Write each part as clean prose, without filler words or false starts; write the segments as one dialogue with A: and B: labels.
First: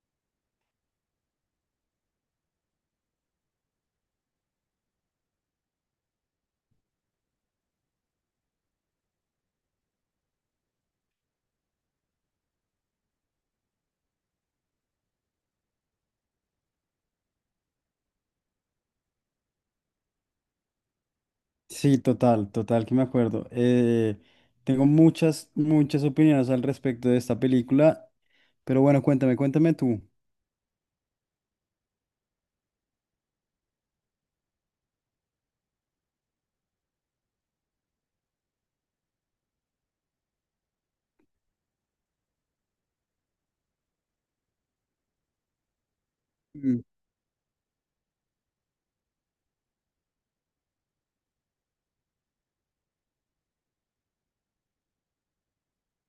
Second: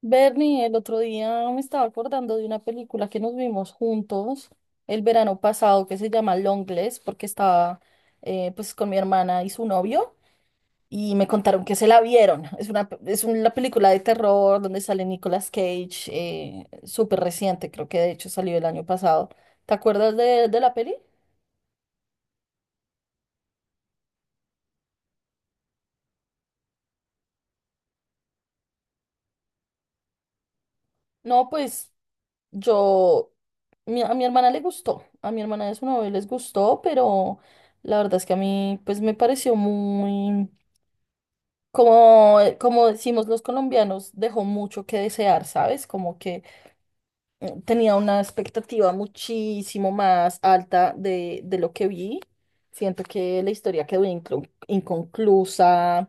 A: Bernie, el otro día me estaba acordando de una película que nos vimos juntos el verano pasado que se llama Longlegs porque estaba pues con mi hermana y su novio y me contaron que se la vieron. Es una, es una película de terror donde sale Nicolas Cage, súper reciente, creo que de hecho salió el año pasado. ¿Te acuerdas de la peli?
B: Sí, total, total, que me acuerdo. Tengo muchas, muchas opiniones al respecto de esta película, pero bueno, cuéntame, cuéntame tú.
A: No, pues yo, a mi hermana le gustó, a mi hermana de su novio les gustó, pero la verdad es que a mí pues me pareció muy, como, como decimos los colombianos, dejó mucho que desear, ¿sabes? Como que
B: Mm,
A: tenía una expectativa muchísimo más alta de lo que vi. Siento que la historia quedó inconclusa.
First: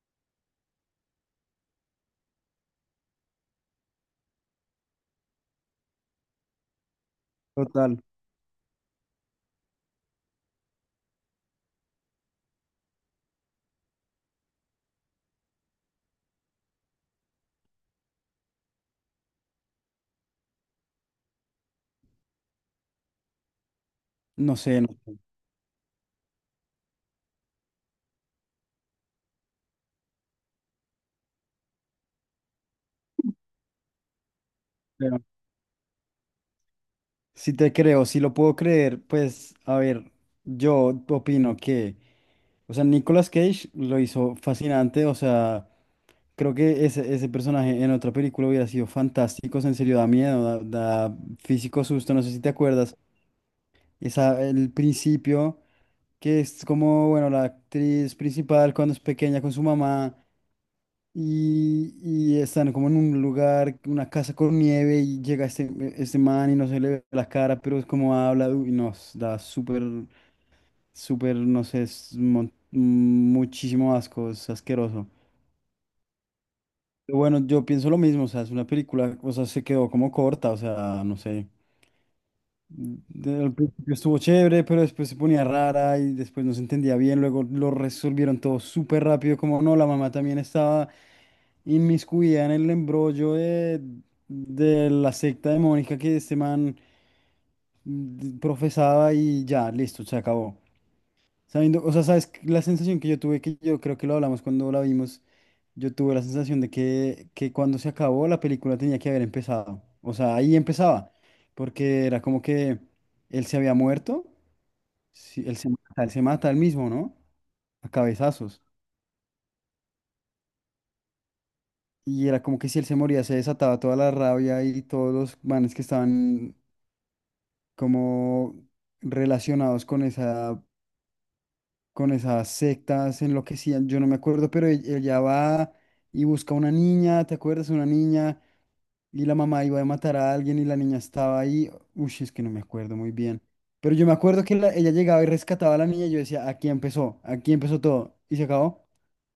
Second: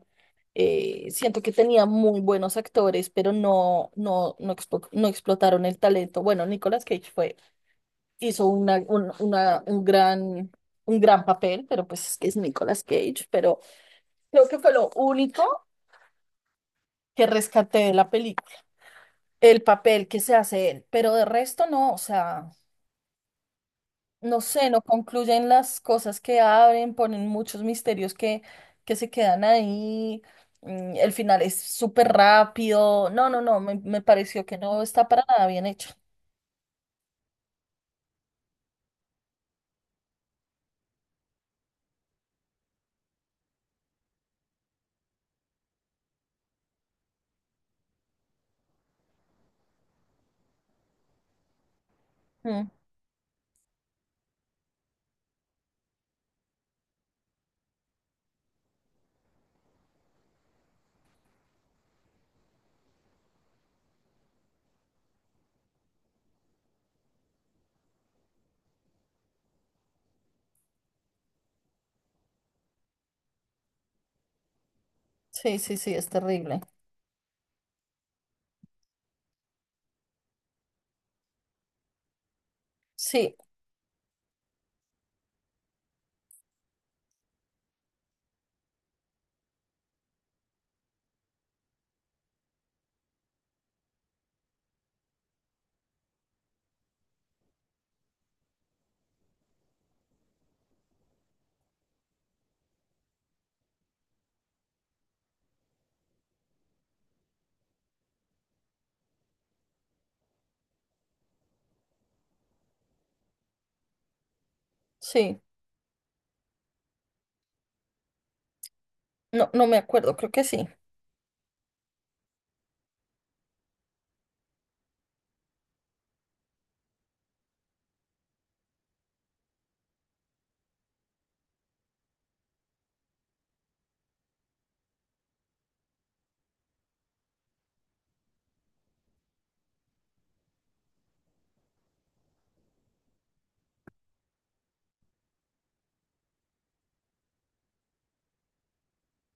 A: Siento que tenía muy buenos actores, pero no, no explotaron el talento. Bueno, Nicolas Cage fue,
B: Total,
A: hizo un gran papel, pero pues es que es Nicolas Cage, pero creo que fue lo único que rescaté de la película, el papel que se hace él, pero de resto no, o sea, no
B: no
A: sé,
B: sé,
A: no
B: no sé,
A: concluyen las cosas que abren, ponen muchos misterios que se quedan ahí. El final es súper rápido. No, me pareció que no está
B: pero
A: para nada bien hecho.
B: si te creo, si lo puedo creer, pues, a ver, yo opino que, o sea, Nicolas Cage lo hizo fascinante, o sea, creo que ese personaje en otra película hubiera sido fantástico, o sea, en serio, da miedo, da, da físico susto, no sé si te
A: Mm.
B: acuerdas. Esa, el principio, que es como, bueno, la actriz principal cuando es pequeña con su mamá y están como en un lugar, una casa con nieve y llega este man y no se le ve la cara, pero es como habla uy, nos da súper, súper, no sé, es muchísimo asco, es asqueroso.
A: Sí, sí, sí, es terrible.
B: Pero bueno, yo pienso lo mismo, o sea, es una película, o sea, se quedó como corta, o sea, no sé.
A: Sí,
B: Al principio estuvo chévere, pero después se ponía rara y después no se entendía bien. Luego lo resolvieron todo súper rápido, como no, la mamá también estaba inmiscuida en el embrollo de la secta demónica que este man profesaba y ya, listo, se acabó. Sabiendo, o sea, sabes, que la sensación que yo tuve, que yo creo que lo hablamos cuando la vimos, yo tuve la sensación de que cuando se acabó la película tenía que haber empezado. O sea, ahí empezaba, porque era como que él se había muerto,
A: sí.
B: sí él se mata, él se mata él mismo, ¿no? A cabezazos.
A: No, no me acuerdo, creo que sí.
B: Y era como que si él se moría se desataba toda la rabia y todos los manes que estaban como relacionados con esa con esas sectas enloquecían, yo no me acuerdo, pero ella va y busca una niña, ¿te acuerdas? Una niña y la mamá iba a matar a alguien y la niña estaba ahí. Uy, es que no me acuerdo muy bien. Pero yo me acuerdo que ella llegaba y rescataba a la niña y yo decía, aquí empezó todo. Y se acabó.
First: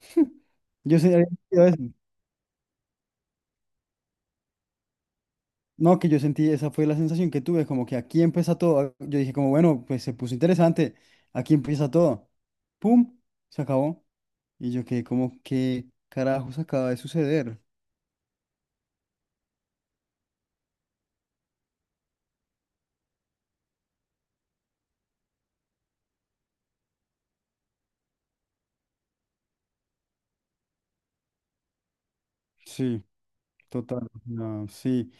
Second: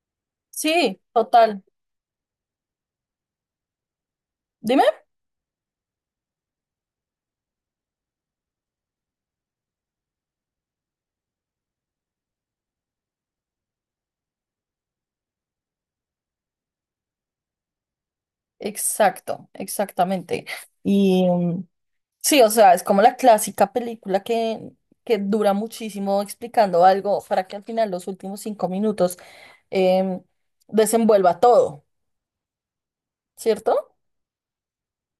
B: Yo
A: Sí,
B: sé, había
A: total.
B: entendido eso.
A: Dime.
B: No, que yo sentí, esa fue la sensación que tuve, como que aquí empieza todo. Yo dije como, bueno, pues se puso interesante, aquí empieza todo. ¡Pum! Se acabó. Y yo quedé como, ¿qué carajos acaba de suceder?
A: Exacto, exactamente. y mm, Sí, o sea, es como la clásica película que dura muchísimo explicando algo para que al final los últimos 5 minutos em, desenvuelva todo,
B: Sí,
A: ¿cierto?
B: total. No, sí.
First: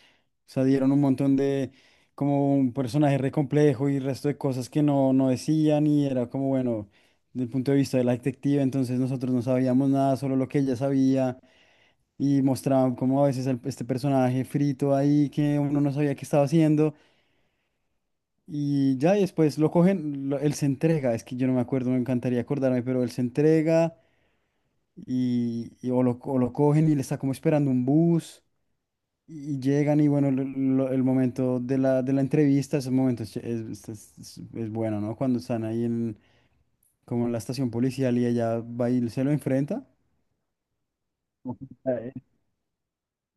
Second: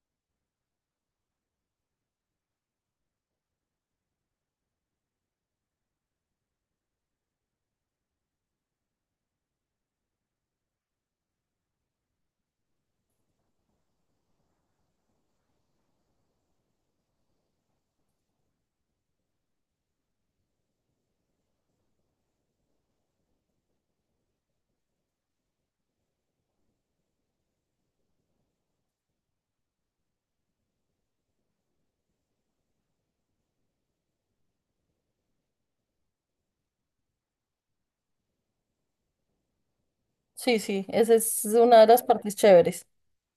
B: O sea, dieron un montón como un personaje re complejo y resto de cosas que no decían y era como, bueno, desde el punto de vista de la detective, entonces nosotros no sabíamos nada, solo lo que ella sabía. Y mostraban como a veces este personaje frito ahí que uno no sabía qué estaba haciendo y ya y después lo cogen, él se entrega, es que yo no me acuerdo, me encantaría acordarme, pero él se entrega y o lo cogen y le está como esperando un bus y llegan y bueno, el momento de la entrevista, esos momentos es bueno, ¿no? Cuando están ahí en, como en la estación policial y ella va y se lo enfrenta.
A: Sí, sí, esa es
B: Ujú.
A: una de las partes chéveres.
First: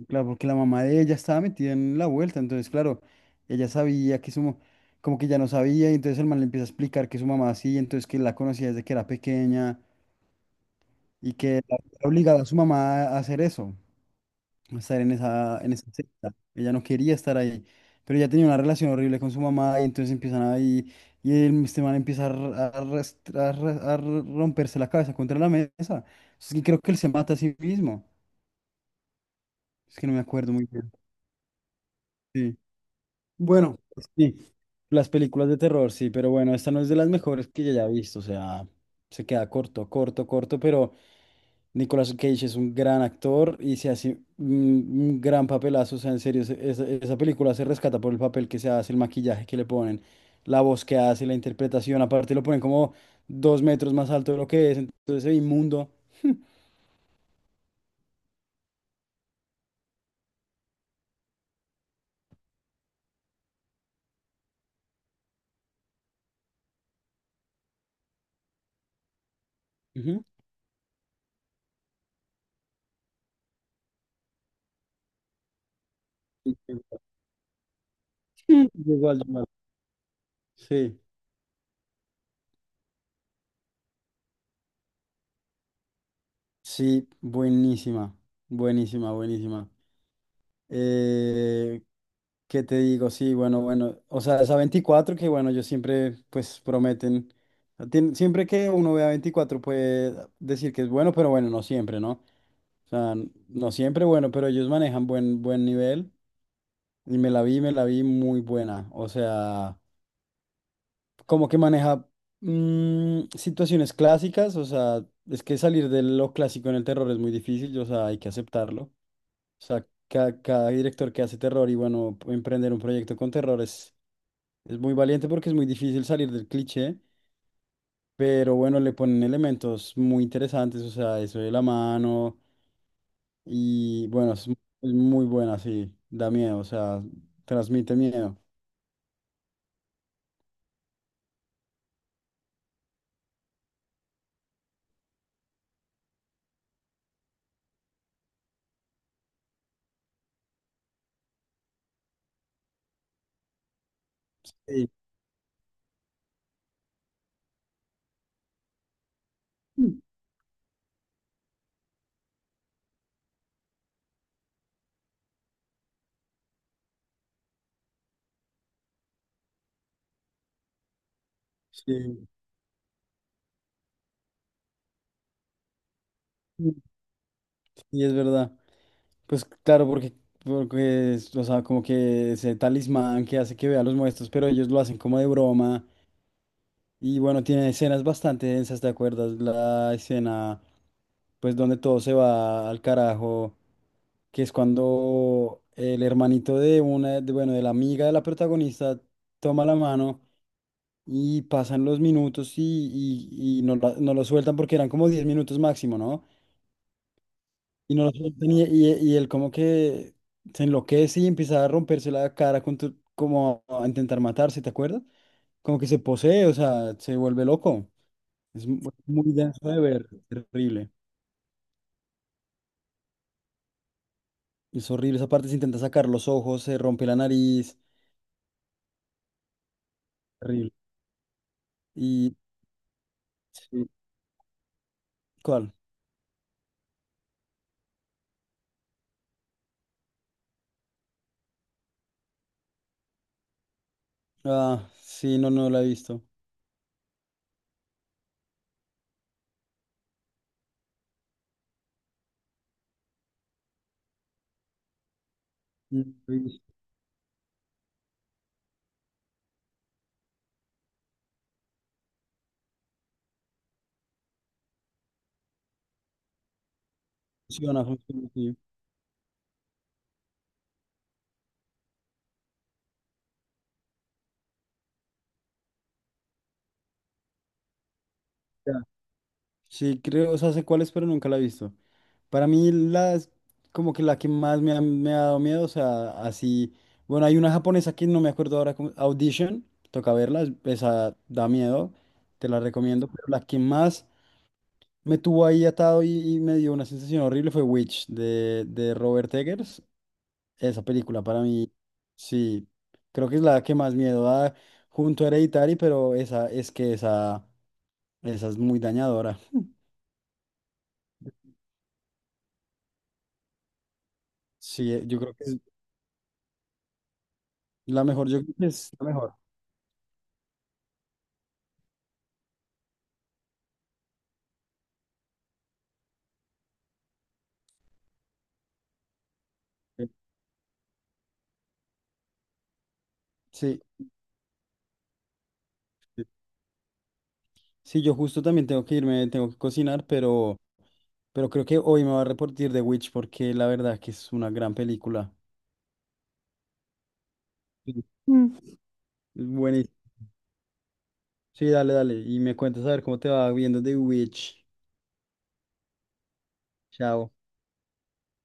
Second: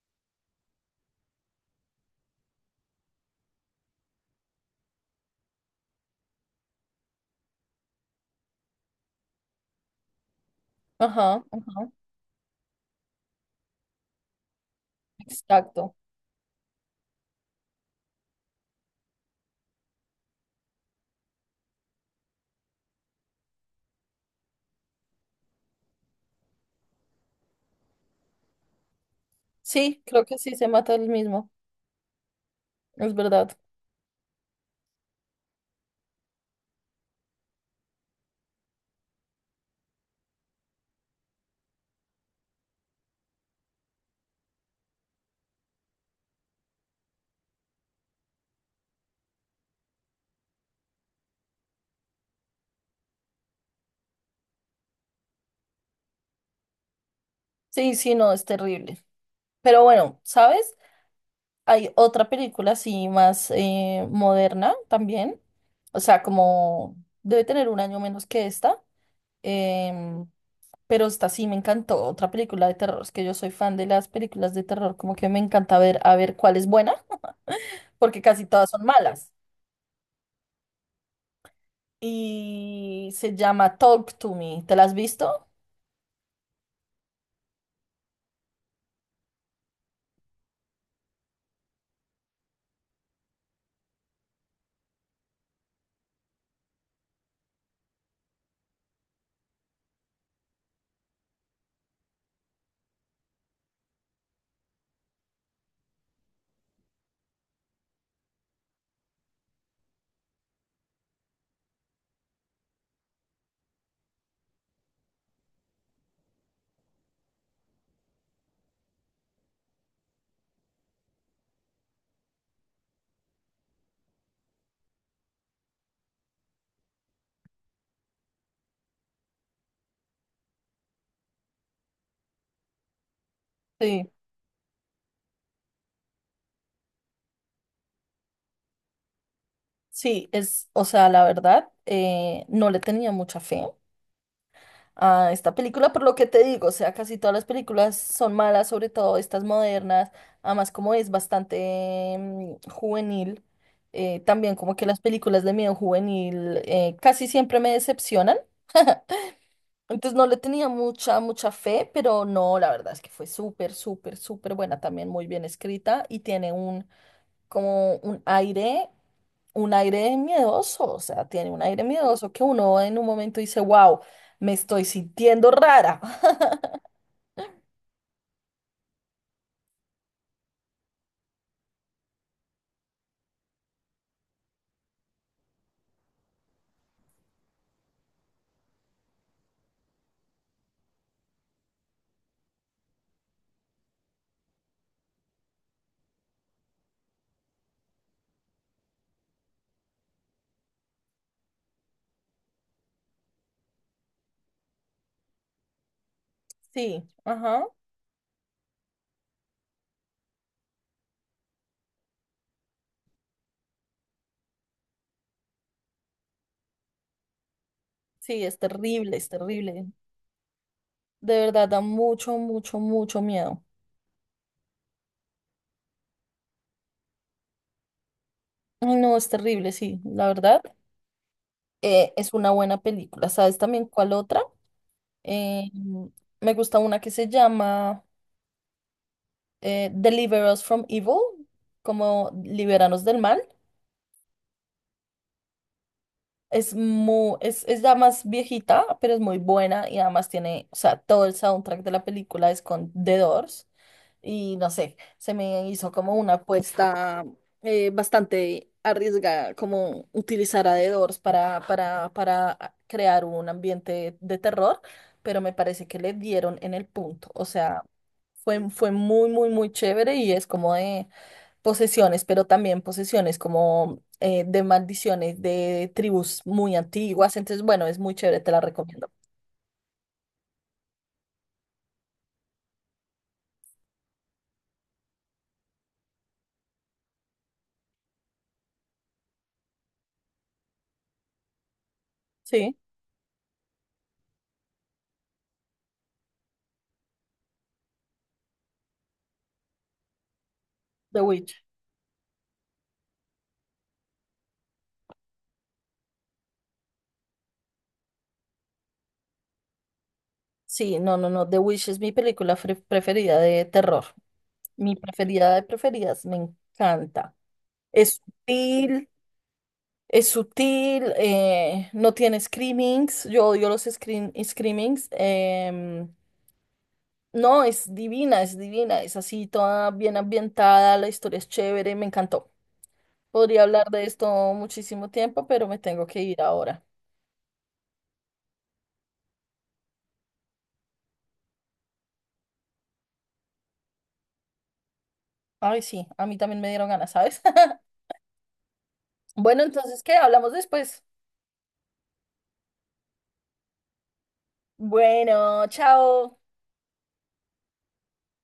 B: Claro, porque la mamá de ella estaba metida en la vuelta, entonces, claro, ella sabía que su, como que ya no sabía, y entonces el man le empieza a explicar que su mamá así, entonces que la conocía desde que era pequeña y
A: Ajá,
B: que
A: ajá,
B: era obligada a su mamá a hacer eso, a estar en esa
A: exacto.
B: secta. Ella no quería estar ahí, pero ella tenía una relación horrible con su mamá y entonces empiezan ahí, y el, este man empieza a, romperse la cabeza contra la mesa. Es que creo que él se mata a sí mismo, es
A: Sí,
B: que no me
A: creo que
B: acuerdo
A: sí
B: muy
A: se
B: bien.
A: mata el mismo,
B: Sí.
A: es verdad.
B: Bueno, sí, las películas de terror, sí, pero bueno, esta no es de las mejores que yo haya visto, o sea, se queda corto, corto, corto, pero Nicolas Cage es un gran actor y se hace un gran papelazo, o sea, en serio, esa, esa película se rescata por el papel que se hace, el maquillaje que le ponen, la voz que hace, la interpretación, aparte lo ponen como 2 metros más alto de lo que es, entonces se ve inmundo.
A: Sí, sí, no, es terrible. Pero bueno, ¿sabes? Hay otra película así más moderna también, o sea, como debe tener un año menos que esta.
B: Ujú.
A: Em, pero esta sí me encantó, otra película de terror. Es que yo soy fan de las películas de terror, como que me encanta ver a ver
B: Sí,
A: cuál es buena, porque casi
B: sí.
A: todas son
B: Igual,
A: malas.
B: igual. Sí,
A: Y se llama Talk to Me. ¿Te la has visto?
B: sí, buenísima, buenísima, buenísima. Eh, ¿Qué te digo? Sí, bueno, bueno. O sea, esa 24 que, bueno, yo siempre, pues, prometen. Siempre que uno vea 24 puede decir que es bueno, pero bueno, no siempre, ¿no? O sea, no siempre bueno, pero ellos manejan buen, buen nivel. Y me la vi muy buena. O sea, como que maneja situaciones clásicas. O sea, es que salir de lo clásico en el terror es muy difícil. O sea, hay que aceptarlo. O sea, cada, cada director que hace terror y bueno, emprender un proyecto con terror es muy valiente porque es muy difícil salir del cliché, pero bueno, le ponen elementos muy interesantes, o sea, eso de la mano y
A: Sí.
B: bueno, es muy buena, sí, da miedo, o sea, transmite miedo.
A: Sí, es, o sea, la verdad, no le tenía mucha fe a esta película, por lo que te digo, o sea, casi todas las películas son malas, sobre todo estas modernas, además como es bastante juvenil, también como que
B: Sí,
A: las películas de miedo juvenil casi siempre me decepcionan, entonces no le tenía mucha, mucha fe, pero no, la verdad es que fue súper, súper, súper buena, también muy bien escrita y tiene un, como un aire miedoso, o sea, tiene un aire
B: sí,
A: miedoso que uno en un momento dice, wow, me estoy sintiendo rara.
B: sí, es verdad. Pues claro, porque es, o sea, como que ese talismán que hace que vea los muertos, pero ellos lo hacen como de broma. Y bueno, tiene escenas bastante densas, ¿te acuerdas? La escena, pues donde todo se va al carajo, que es cuando el hermanito bueno, de la amiga de la protagonista toma la mano y pasan los minutos y no, no lo sueltan porque eran como 10 minutos máximo, ¿no?
A: Sí, ajá.
B: Y no lo sueltan y y él como que se enloquece y empieza a romperse la cara como a intentar matarse, ¿te acuerdas? Como que se posee, o sea, se vuelve loco.
A: Sí, es
B: Es mu-
A: terrible, es
B: Muy denso de
A: terrible.
B: ver, terrible.
A: De verdad, da mucho, mucho, mucho miedo.
B: Es horrible. Esa parte se intenta sacar los ojos, se rompe la nariz.
A: Ay, no, es terrible, sí, la verdad.
B: Terrible.
A: Eh, es
B: Y
A: una buena película. ¿Sabes también
B: sí,
A: cuál otra? Eh,
B: ¿cuál?
A: me gusta una que se llama Deliver Us from Evil, como Liberanos del Mal.
B: Ah, sí, no, no la he visto.
A: Es muy, es ya más viejita, pero es muy buena y además tiene, o sea, todo el soundtrack de la película es con The Doors. Y no sé, se me hizo
B: Mm,
A: como una apuesta bastante arriesgada, como utilizar a The Doors para crear un ambiente de terror, pero me parece que le dieron en el punto, o sea,
B: funciona, funciona, sí.
A: fue, fue muy, muy, muy chévere y es como de posesiones, pero también posesiones como de maldiciones de tribus muy antiguas, entonces bueno, es muy chévere, te la
B: Ya.
A: recomiendo.
B: Sí, creo, o sea, sé cuál es, pero nunca la he visto. Para mí, las, como que la que más me ha dado miedo, o sea, así. Bueno, hay una japonesa que no me acuerdo ahora, Audition, toca verla, esa da miedo, te la
A: Sí,
B: recomiendo, pero la que más me tuvo ahí atado y me dio una sensación horrible fue Witch de Robert Eggers. Esa película
A: The
B: para
A: Witch.
B: mí, sí, creo que es la que más miedo da junto a Hereditary, pero esa es que esa es muy dañadora.
A: Sí, no, no, no. The Wish es mi película preferida de terror.
B: Sí,
A: Mi
B: yo creo que
A: preferida
B: es
A: de preferidas, me encanta.
B: la
A: Es
B: mejor, yo creo que es la
A: sutil,
B: mejor.
A: es sutil, no tiene screamings. Yo odio los screamings. No, es divina, es divina. Es así, toda
B: Eh,
A: bien ambientada, la historia es chévere, me encantó. Podría
B: Sí,
A: hablar de esto muchísimo tiempo, pero me tengo que
B: sí,
A: ir ahora.
B: sí, yo justo también tengo que irme, tengo que cocinar, pero creo que hoy me va a reportar de Witch porque la verdad que es una gran película.
A: Ay, sí, a mí también me dieron ganas, ¿sabes?
B: Sí. Mm.
A: Bueno,
B: Buenísimo.
A: entonces, ¿qué? Hablamos después.
B: Sí, dale, dale. Y me cuentas a ver cómo te va viendo The Witch.
A: Bueno, chao.
B: Chao.